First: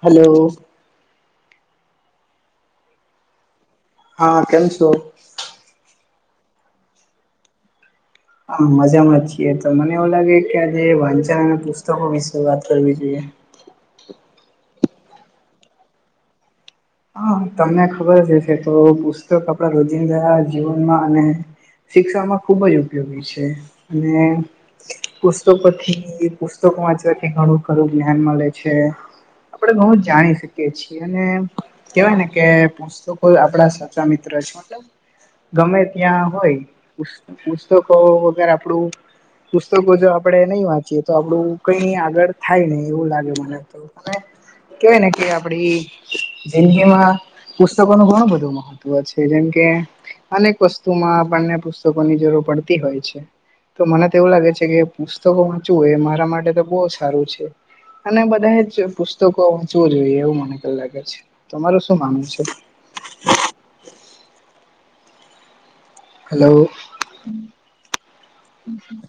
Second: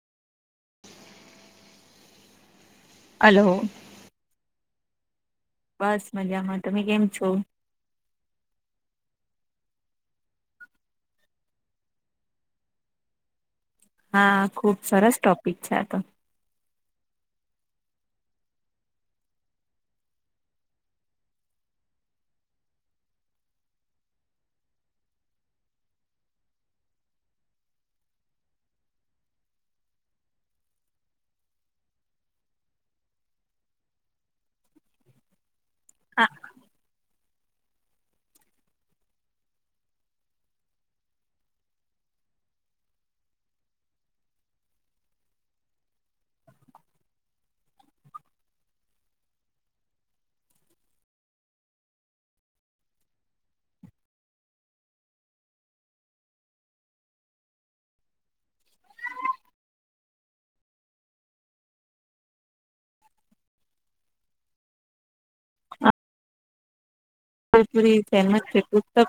Hello [unintelligible] hello હા કેમ છો બસ મજામાં તમે કેમ છો હા મજામાં જ છીએ તો મને એવું લાગે કે આજે વાંચન અને પુસ્તકો વિશે વાત કરવી જોઈએ હા ખુબ સરસ ટોપિક છે આ તો હા તમને ખબર જશે તો પુસ્તક આપડા રોજીી ગયા જીવનમાં અને શિક્ષામાં ખૂબ જ ઉપયોગી છે અને પુસ્તકોથી પુસ્તકો વાંચવાથી ઘણું ખરું જ્ઞાન મળે છે આપડણે ઘણું જ જાણી શકીએ છીએ અને કેવાય ને કે પુસ્તકો આપડા સાચા મિત્ર છે ગમે ત્યાં હોય પ પુસ્તકો વગર આપણું પુસ્તકો જો આપડણે નહીં વાંચીએ તો આપડું કઈ આગળ થાય નહી એવું લાગે મને તો કેવાય ને કે આપડી જિંદગીમાં પુસ્તકો ન ઘણું બધું મહત્વ છે જેમ કે અનેક વસ્તુમાં આપણને પુસ્તકોની જરૂર પડતી હોય છે તો મને તો એવું લાગે છે કે પુસ્તકો વાંચવુંય એ મારા માટે તો બહુ સારું છે અને બધા પુસ્તકો વંચવું જોઈએ એવું મને ક લાગે છે તમારું શું માનવું છે હલો. લપુરી સેન શ્રી પુસ્તક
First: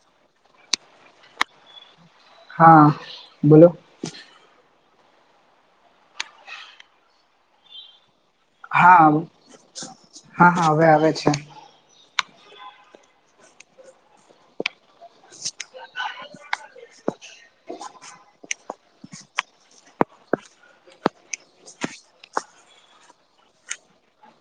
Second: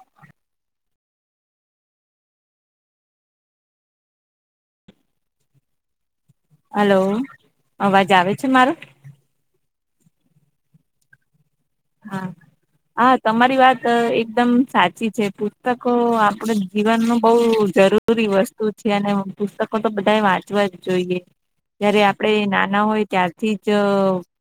હા બોલો હલો અવાજ આવે છે મારો હા હા હા હવે આવે છે હા હા તમારી વાત એકદમ સાચી છે પુસ્તકો આપડ જીવન ન બહ જરૂરી પરી વસ્તુ છે અને પુસ્તકો તો બધા વાંચવા જ જોઈએ જયારે આપડે નાના હોય ત્યારથી જ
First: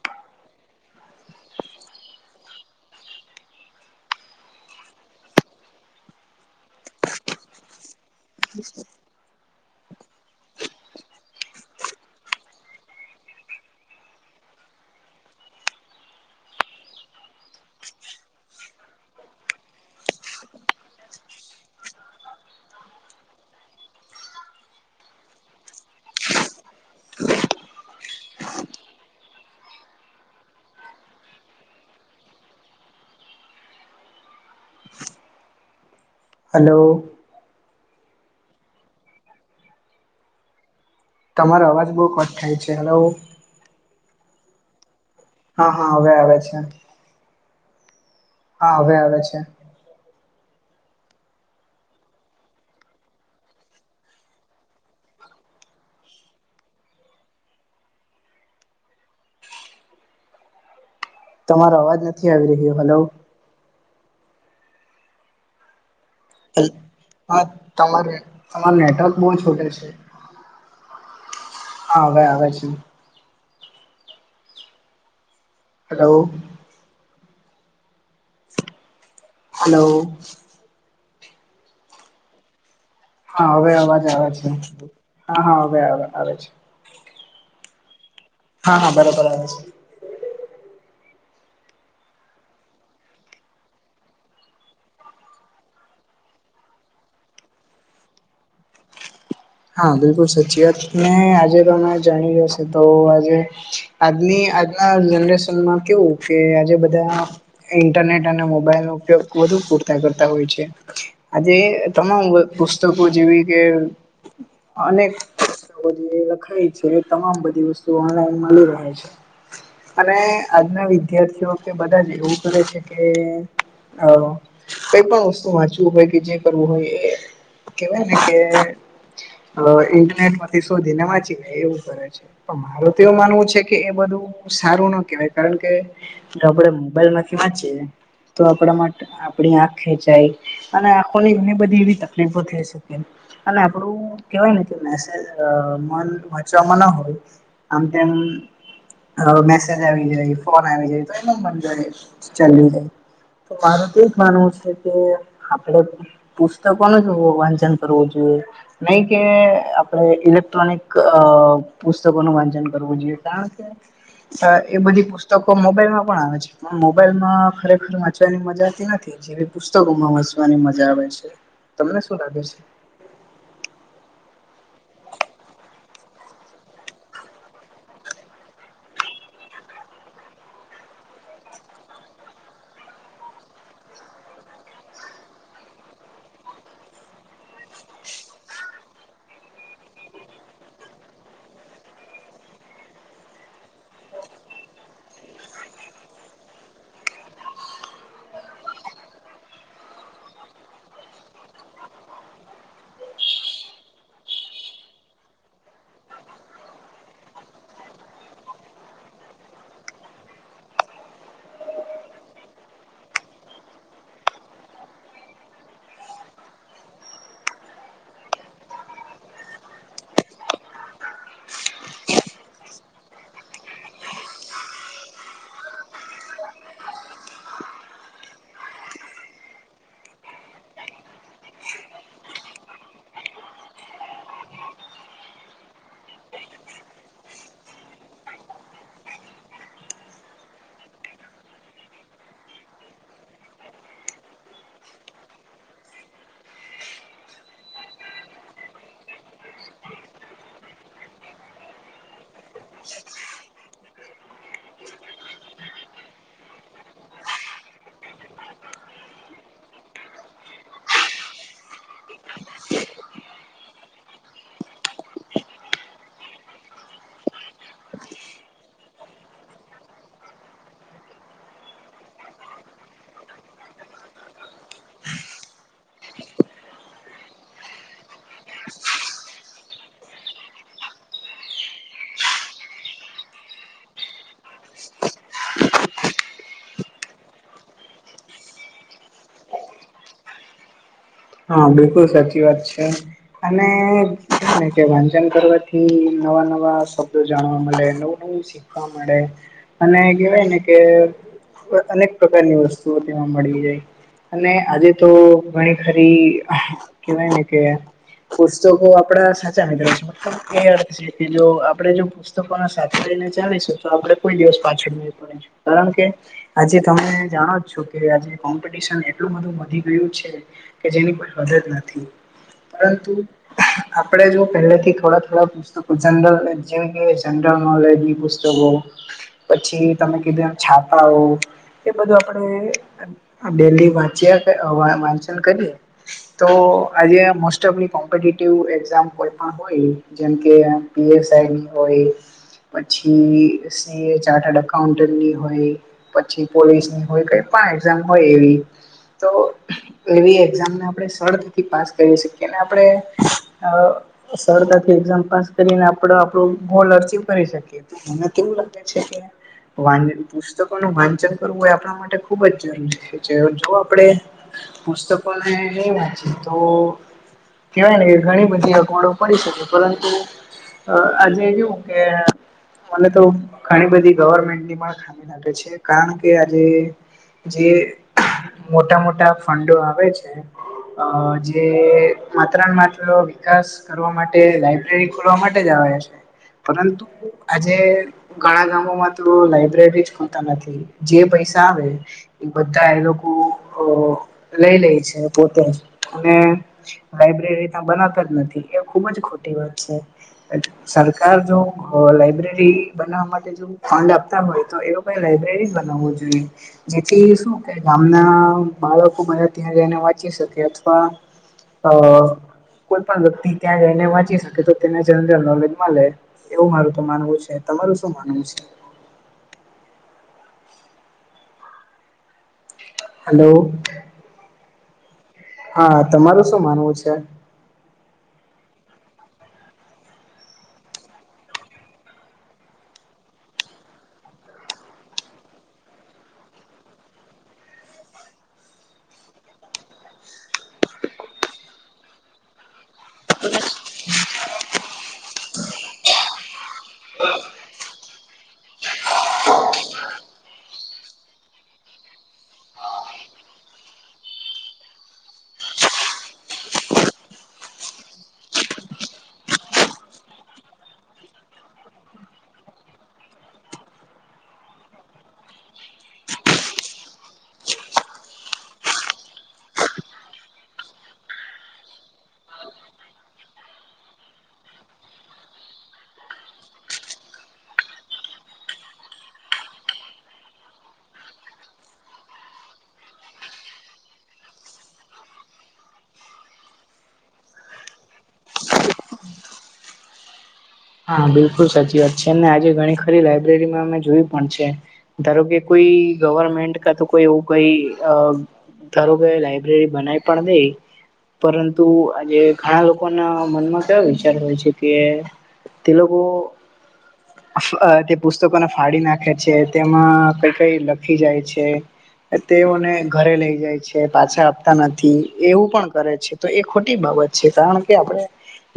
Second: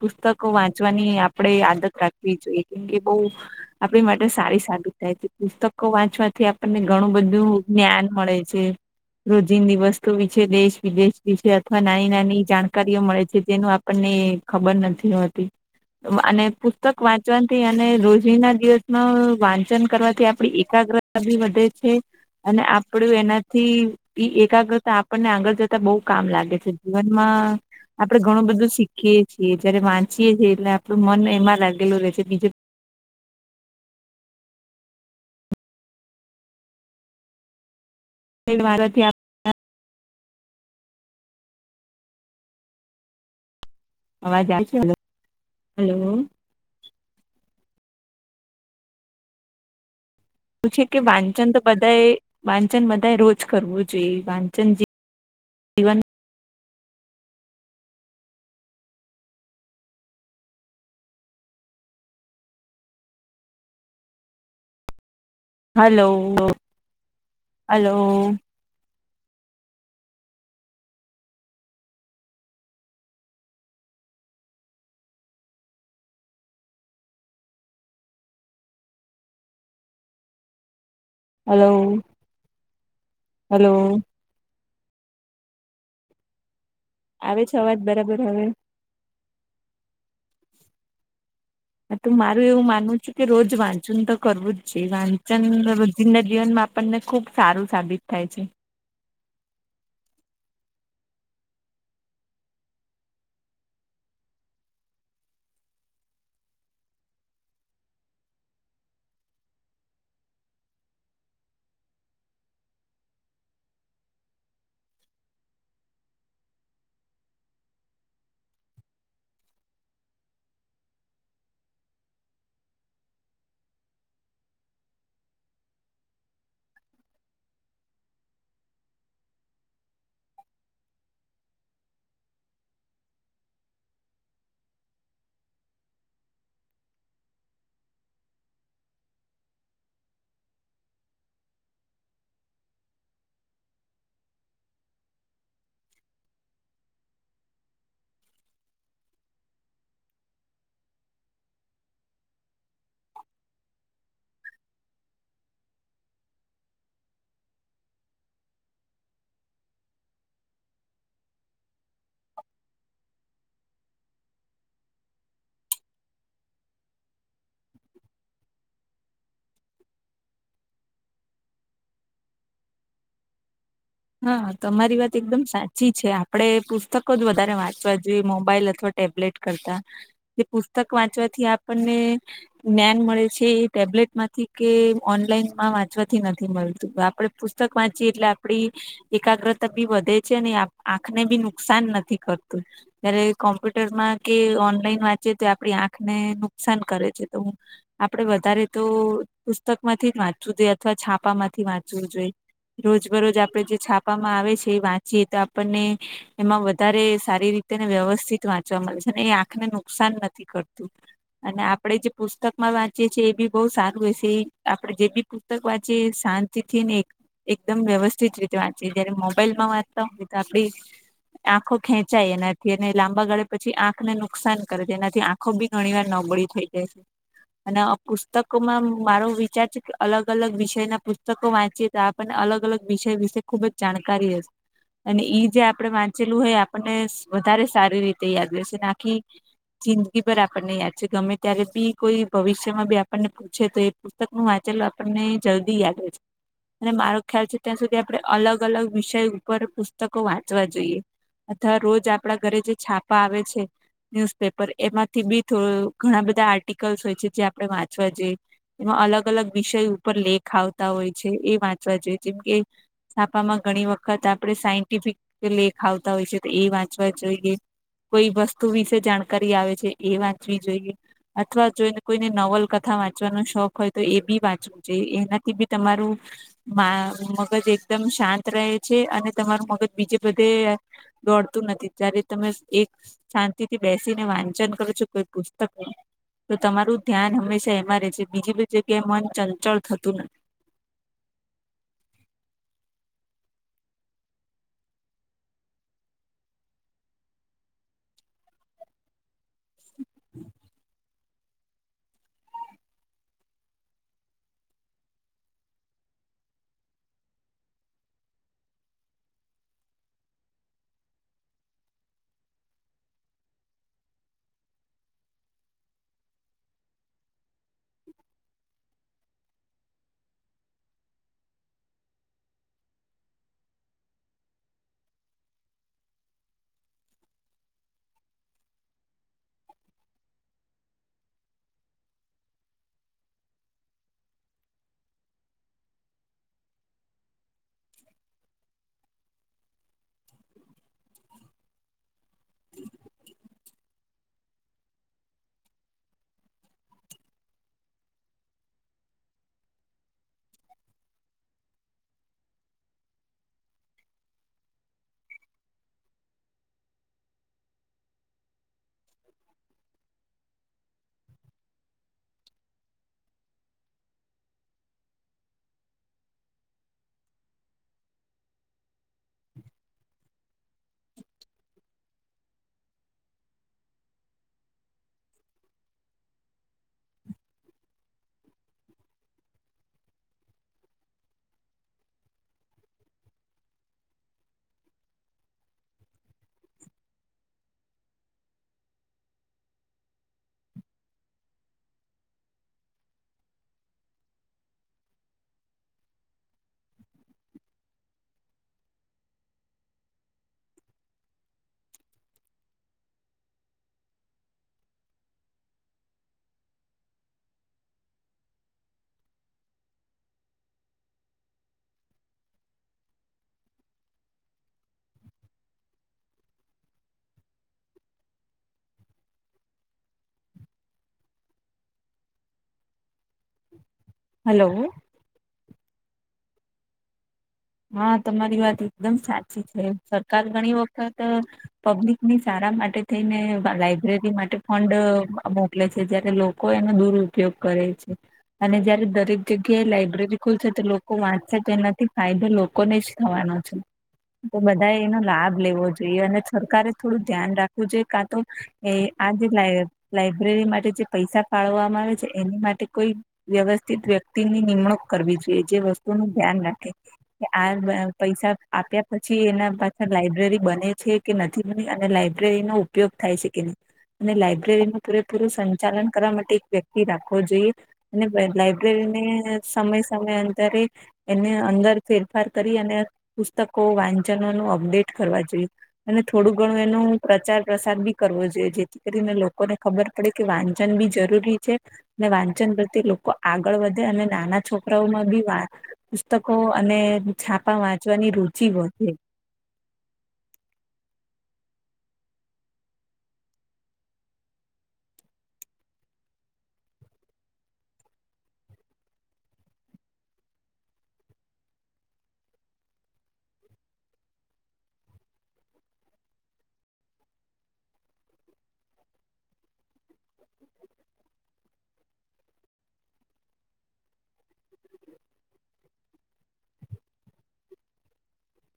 પુસ્તકો વાંચવાની આપડે આદત રાખી એ જોઈએ કેમ કે બહુ આપણી માટે સારી સાબિત થાય છે પુસ્તકો વાંચવાથી આપણને ઘણું બધું જ્ઞાન મળે છે રોજીિંદી વસ્તુ વિશે દેશ વિદેશ વિશે અથવા નાની નાની જાણકારીઓ મળે છે તેનું આપની ખબર નથી હોતી અને પુસ્તક વાંચવાથી અને રોજ ના દિવસ ન વાંચન કરવાથી આપડી એકાગ્રતા બી વધે છે અને આપડું એનાથી ઈ એકાગ્રતા આપણને આગળ જતા બહુ કામ લાગે છે જીવનમાં આપડણે ઘણું બધું શીખીએ છીએ જયારે વાંચીએે છીએ એટલે આપણું મન એમાં લાગેલું રહે છે બીજે હલો ભારત તમારો અવાજ બહુ કોટ થાય છે હલો અવાજ આવ છે હા હા હલો હવે આવે છે હા હવે આવે છે એ છે કે વાંચન તો બધાએ વાંચન બધાએ રોજ કરવું જોઈએ વાંચન જે જીવન તમારો અવાજ નથી આવી રહ્યો હલો હલો. હા હલો તમારે તમાર નેટવર્ક બહુ છોટે છે. હાવેે અ છે હેલો હલો હલો હા હવે હલો અવાજ આવે છે હા હા હવે આવે છે આવે છેવાજ બરાબર હવે હા હા બરોબર આવે હ તો મારું એવું માનવું છું કે રોજ વાંચન તો કરવું જ છે વાંચન જંદ જીવન આપણને ખુબ સારું સાબિત થાય છે હા બિલકુલ સાચી વાત ને આજે તમે જાણી જ્યાશે તો આજે આજની આજના જનરેશનમાં કેવું કે આજે બધા ઇન્ટરનેટ અને મોબાઈલ નો ઉપયોગ વધુ પૂરતા કરતા હોય છે. આજે તમામ પુસ્તકો જેવી કે, અનેક લખાય છે, તમામ બધી વસ્તુ ઓનલાઈન મળી રહે છે. અને આજના વિદ્યાર્થીઓ કે બધા જ એવું કરે છે કે, હ કઈ પણ વસ્તુ વાંચવું હોય કે જે કરવું હોય એ કેવાયને કે, અ ઇન્ટરનેટ માંથી શોધી ને વાંચીને એવું કરે પણ મારું તો એવું માનવું છે કે એ બધું સારું ના કેહેવાય કારણ કે, જો આપણે મોબાઈલ માંથી વાંચીએ તો આપડા માટે આપણી આંખ ખેંચાય, અને આખોલી એને બધી એવી તકલીફો થઈ શકે અને, થોડું કેવાય ને કે મેસેજ મન વાંચવામાં ના હોય. આમ તેમ, મેસેજ આવી જાય ફોન આવી જાય તો એ નબર જો ચાલ જાય. તો મારું તો એજ માનવું છે કે આપડે, પુસ્તકો ન જો વાંચન કરવું જોઈએ. નહી કે આપણે ઇલેક્ટ્રોનિક અ પુસ્તકોનું વાંચન કરવું જોઈએ કારણ કે, સર એ બધી પુસ્તકો મોબાઈલ માં પણ આવે છે. મોબાઈલ માં ખરેખર વાંચવાની મજાતી નથી જેવી પુસ્તકોમાં વાંચવાની મજા આવે છે. તમને શું લાગે છે? હા તમારી વાત એકદમ સાચી છે, આપડણે પુસ્તકો જ વધારે વાંચવા જોઈએ મોબાઈલ અથવા, ટેબલેટ કરતા જે પુસ્તક વાંચવાથી આપણને, જ્ઞાન મળે છે, એ ટેબ્લેટ માંથી કે ઓનલાઈન માં વાંચવાથી નથી મળતું આપડે. પુતક વાંચી એટલે આપડી. એકાગ્રતા બી વધે છે, આંખને બી નુકસાન નથી કરતું. ત્યારે કોમ્પ્યુટરમાં કે ઓનલાઈન વાંચીે તો આપણી આંખને નુકસાન કરે છે તો હું આપડે વધારે તો પુસ્તક માંથી જ વાંચવું જોઈએ અથવા છાપામાંથી વાંચવું જોઈએ. રોજબરોજ આપડે જે છાપામાં આવે છે, એ વાંચીએ તો આપણને, એમાં વધારે સારી રીતે વ્યવસ્થિત વાંચવા મળે છે, ને એ આંખને નુકસાન નથી કરતું. અને આપણેે જે પુસ્તક માં વાંચીએે છીએ એ બી બહુ સારું હશે એ આપણેે જે બી પુસ્તક વાંચી શાંતિ થી ને એક એકદમ વ્યવસ્થિત રી વાંચી જયારે મોબાઈલ માં વાંતા હોધ આપડી. આંખો ખેંચાય એનાથી અને લાંબા ગાળે પછી આંખને નુકસાન કરે છે એનાથી આંખ. આખો બી ઘણી વાર નબળી થઈ જાય છે. અને આ પુસ્તકોમાં મારો વિચાર છે કે અલગ અલગ વિષય ના પુસ્તકો વાંચી આપણને અલગ અલગ વિષય વિશે ખુબ જ જાણકારી હશે. અને ઈ જે આપણે વાંચેલું હોય આપણને વધારે સારી રીતે યાદ રહેશે આખી જિંદગી પરર આપણને યાદ છે ગમે ત્યારે બી કોઈ ભવિષ્યમાં બી આપણને પૂછે તો એ પુસ્તક નું વાંચેલું આપણને જલ્દી યાદ હો છે અને મારો ખ્યાલ છે ત્યાં સુધી આપડણે અલગ અલગ વિષય ઉપર પુસ્તકો વાંચવા જોઈએ અધા રોજ આપડા ઘરે જે છાપા આવે છે ન્યુઝપેપર એમાંથી બી થોડું ઘણા બધા આર્ટિકલ્સ હોય છે જે આપડણે વાંચવા જઈએ. એમાં અલગ અલગ વિષય ઉપર લેખ આવતા હોય છે એ વાંચવા જોઈએ જેમ કે, છાપામાં ઘણી વખત આપણેે સાયન્ટિફિક લેખ આવતા હોય છે તો એ વાંચવા જોઈએ. કોઈ વસ્તુ વિશે જાણકારી આવે છે, એ વાંચવી જોઈએ. અથવા જોઈને કોઈને નવલ કથા વાંચવાનો શોખ હોય તો એ બી વાંચવું, જે એનાથી બી તમારું મા મગજ એક. એકદમ શાંત રહે છે, અને તમારું મગજ બીજે બધે દોડતું નથી ત્યારે તમે એક, શાંતિ થી બેસીને વાંચન કરું છું કોઈ પુસ્તક ન તો તમારું ધ્યાન હંમેશા એમાં રહે છે, બીજી બધી જગ્યાએ મન ચંચળ થતું નથી. હા બિલકુલ સાચી વાત છે. અનેને કે વાચન કરવાથી નવા નવા શબ્દો જાણવા મળે નવું નવું. વા મળે અને કેહેવાય ને કે, અનેક પ્રકારની વસ્તુઓ તેમાં મળી જાય અને આજે તો ગણી હરી કવાય નને કે પુસ્તકો આપડા સાચા નીકળ છે મતલબ એડ એ જો આપડે જો પુસ્તકો સાથે લઈને ચાલીશું તો આપડે કોઈ દિવસ પાછળ ન પડે કારણ કે આજે તમે જાણો છો કે આજે કોમ્પિટશન એટલું બધું વધી ગયું છે કે જેની કોઈ મદદ નથી પરંતુ આપણે જો પહેલેથી થોડા થોડા લ જેમ જનરલ નોલેજ પુસ્તકો પછી તમે કીધું એમ છાપાઓ એ બધું આપડે ડેલી વાંચ્યા વાંચન કરી તો આજે મોસ્ટ ઓફ કોમ્પિટિવ એક્ઝામ કોઈ પણ હોય જેમકે પીએસઆઈની હોય પછી ચા્ટડ અકાઉન્ટન્ટની હોય પછી પોલીસની હોય કઈ પણ એક્ઝામ હોય એવી તો એવી એક્ઝામને આપદે સરળતાથી પાસ કરી શકીએ ને આપણે સરળતાથી એક્ઝામ પાસ કરીને આપડે આપણું ગોલ અર્ચીવ કરી શકીએ. મને કેવું લાગે છે કે વા પુસ્તકોનું વાંચન કરવું એ આપણા માટે ખૂબ જ જરૂરી છે જો આપણે પુસ્તકો ને ની વાંચીએ તો કેવાય ને કે ઘણી બધી અગવડો પડી શકે પરંતુ અ આજે કેવું કે મને તો ઘણી બધી ગવર્મેન્ટની પણ ખામી લાગે છે કારણ કે આજે જે મોટા મોટા ફંડો આવે છે જે માત્ર ને માત્ર વિકાસ કરવા માટે લાઈબ્રેરી ખોલવા માટે જ આવે છે પરંતુ આજે ઘણા ગામોમાં તો લાઈબ્રેરી જ ખોલતા નથી જે પૈસા આવે એ બધા એ લોકો અ લઈ લે છે પોતે અને લાઈબ્રેરી ત્યા બનાવતા જ નથી એ ખુબ જ ખોટી વાત છે. સરકાર જો લાઈબ્રેરી બનાવવા માટે ફંડ આપતા હોય તો એ લોકો એ લાઈબ્રેરી બનાવવો જોઈએ. જેથી શું કે ગામના બાળકો બધા ત્યાં જઈને વાંચી શકે અથવા અ કોઈ પણ વ્યક્તિ ત્યાં જઈને વાંચી શકે તો તેને જનરલ નોલેજ મલે. એવું મારું તો માનવું છે તમારું શું માનવું છે હાલો હલો હા તમારું શું માનવું છે હા તમારી વાત એકદમ સાચી છે સરકાર ઘણી વખત પબ્લિકની સારા માટે થઈને લાઈબ્રેરી માટે ફંડ મોકલે છે જયારે લોકો એનો દુરઉપયોગ કરે છે. અને જયારે દરેક જગ્યાએ લાઈબ્રેરી ખુલશે તો લોકો વાંચશે તેનાથી ફાયદો લોકો ને જ થવાનો છે. તો બધાએ એનો લાભ લેવો જોઈએ અને સરકારે થોડું ધ્યાન રાખવું જોઈએ કા તો એ આ જે લાઈ લાઈબ્રેરી માટે જે પૈસા ફળવામાં આવે છે એની માટે કોઈ વ્યવસ્થિત વ્યક્તિની નિમણૂક કરવી જોઈએ જે વસ્તુ નું ધ્યાન રાખે. કે આ પૈસા આપ્યા પછી એના પાછળ લાયબ્રેરી બને છે કે નથી બની અને લાઈબ્રેરી નો ઉપયોગ થાય છે કે નહી અને લાયબ્રેરીનું પૂરેપૂરું સંચાલન કરવા માટે એક વ્યક્તિ રાખવો જોઈએ. અને લાઈબ્રેરીને સમય સમય અંતરે એને અંદર ફેરફાર કરી અને પુસ્તકો વાંચનો નું અપડેટ કરવા જોઈએ. અને થોડું ઘણું એનો પ્રચાર પ્રસાર બી કરવો જોઈએ જેથી કરીને લોકોને ખબર પડે કે વાંચન બી જરૂરી છે. ને વાંચન પ્રત્યે લોકો આગળ વધે અને નાના છોકરાઓમાં બી પુસ્તકો અને છાપા વાંચવાની રુચિ વધે. હા બિલકુલ સાચી વાત છે અને આજે ઘણી ખરી લાઈબ્રેરીમાં અમે જોયું પણ છે. ધારો કે કોઈ ગવર્મેન્ટ કા તો કોઈ એવું કઈ ધારુંકે લાઈબ્રેરી બનાવી પણ દઈ પરંતુ આજે ઘણા લોકોના મનમાં કેવા વિચાર હોય છે કે તે લોકો [unintelligible] અથવા તે પુસ્તકોને ફાડી નાખે છે, તેમાં કંઈ-કંઈ લખી જાય છે. તેઓને ઘરે લઇ જાય છે, પાછા આપતા નથી એવું પણ કરે છે. તો એ ખોટી બાબત છે, કારણ કે આપણે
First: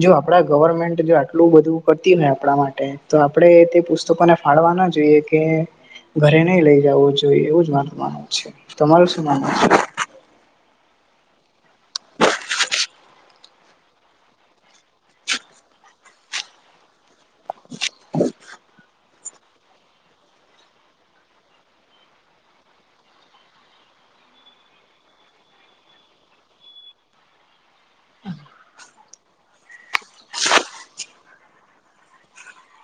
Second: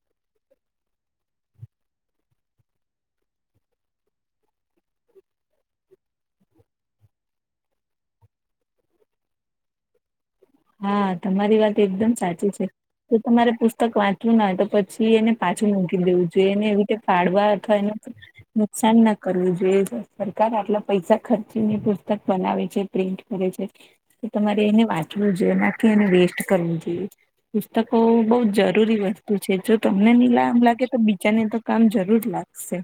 જો આપડા ગવર્મેન્ટ જો આટલું બધું કરતી હોય આપણા માટે તો આપણે તે પુસ્તકોને ફાળવા ના જોઈએ કે ઘરે નઈ લઈ જવું જોઈએ એવું જ મારું માનવું છે તમારું શું માનવું છે હા તમારી વાત એકદમ સાચી છે જો તમારે પુસ્તક વાંચવું ના હોય તો પછી એને પાછું મૂકી દેવું જોઈએ એને એવી રીતે ફાળવા અથવા એનું નુકસાન ના કરવું જોઈએ સરકાર આટલા પૈસા ખર્ચીને પુસ્તક બનાવે છે. પ્રિન્ટ કરે છે, તો તમારે એને વાંચવું જોઈએ, ના કે એને વેસ્ટ કરવું જોઈએ. પુસ્તકો બહુ જરૂરી વસ્તુ છે, જો તમને નીલામ લાગે તો બીજાને તો કામ જરૂર લાગશે.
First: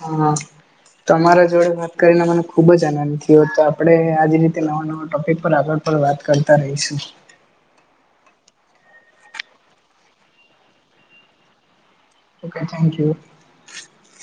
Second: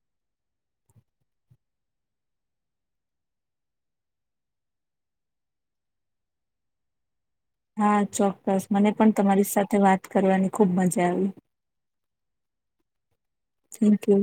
હા. તમારા જોડે વાત કરીને મને ખૂબ જ આનંદ થયો. તો આપણે આજ રીતે નવા-નવા ટોપિક પર આગળ પણ વાત કરતા રહીશું. હા ચોક્કસ. મને પણ તમારી સાથે વાત કરવાની ખુબ મજા આવી. Okay, thank you. Thank you.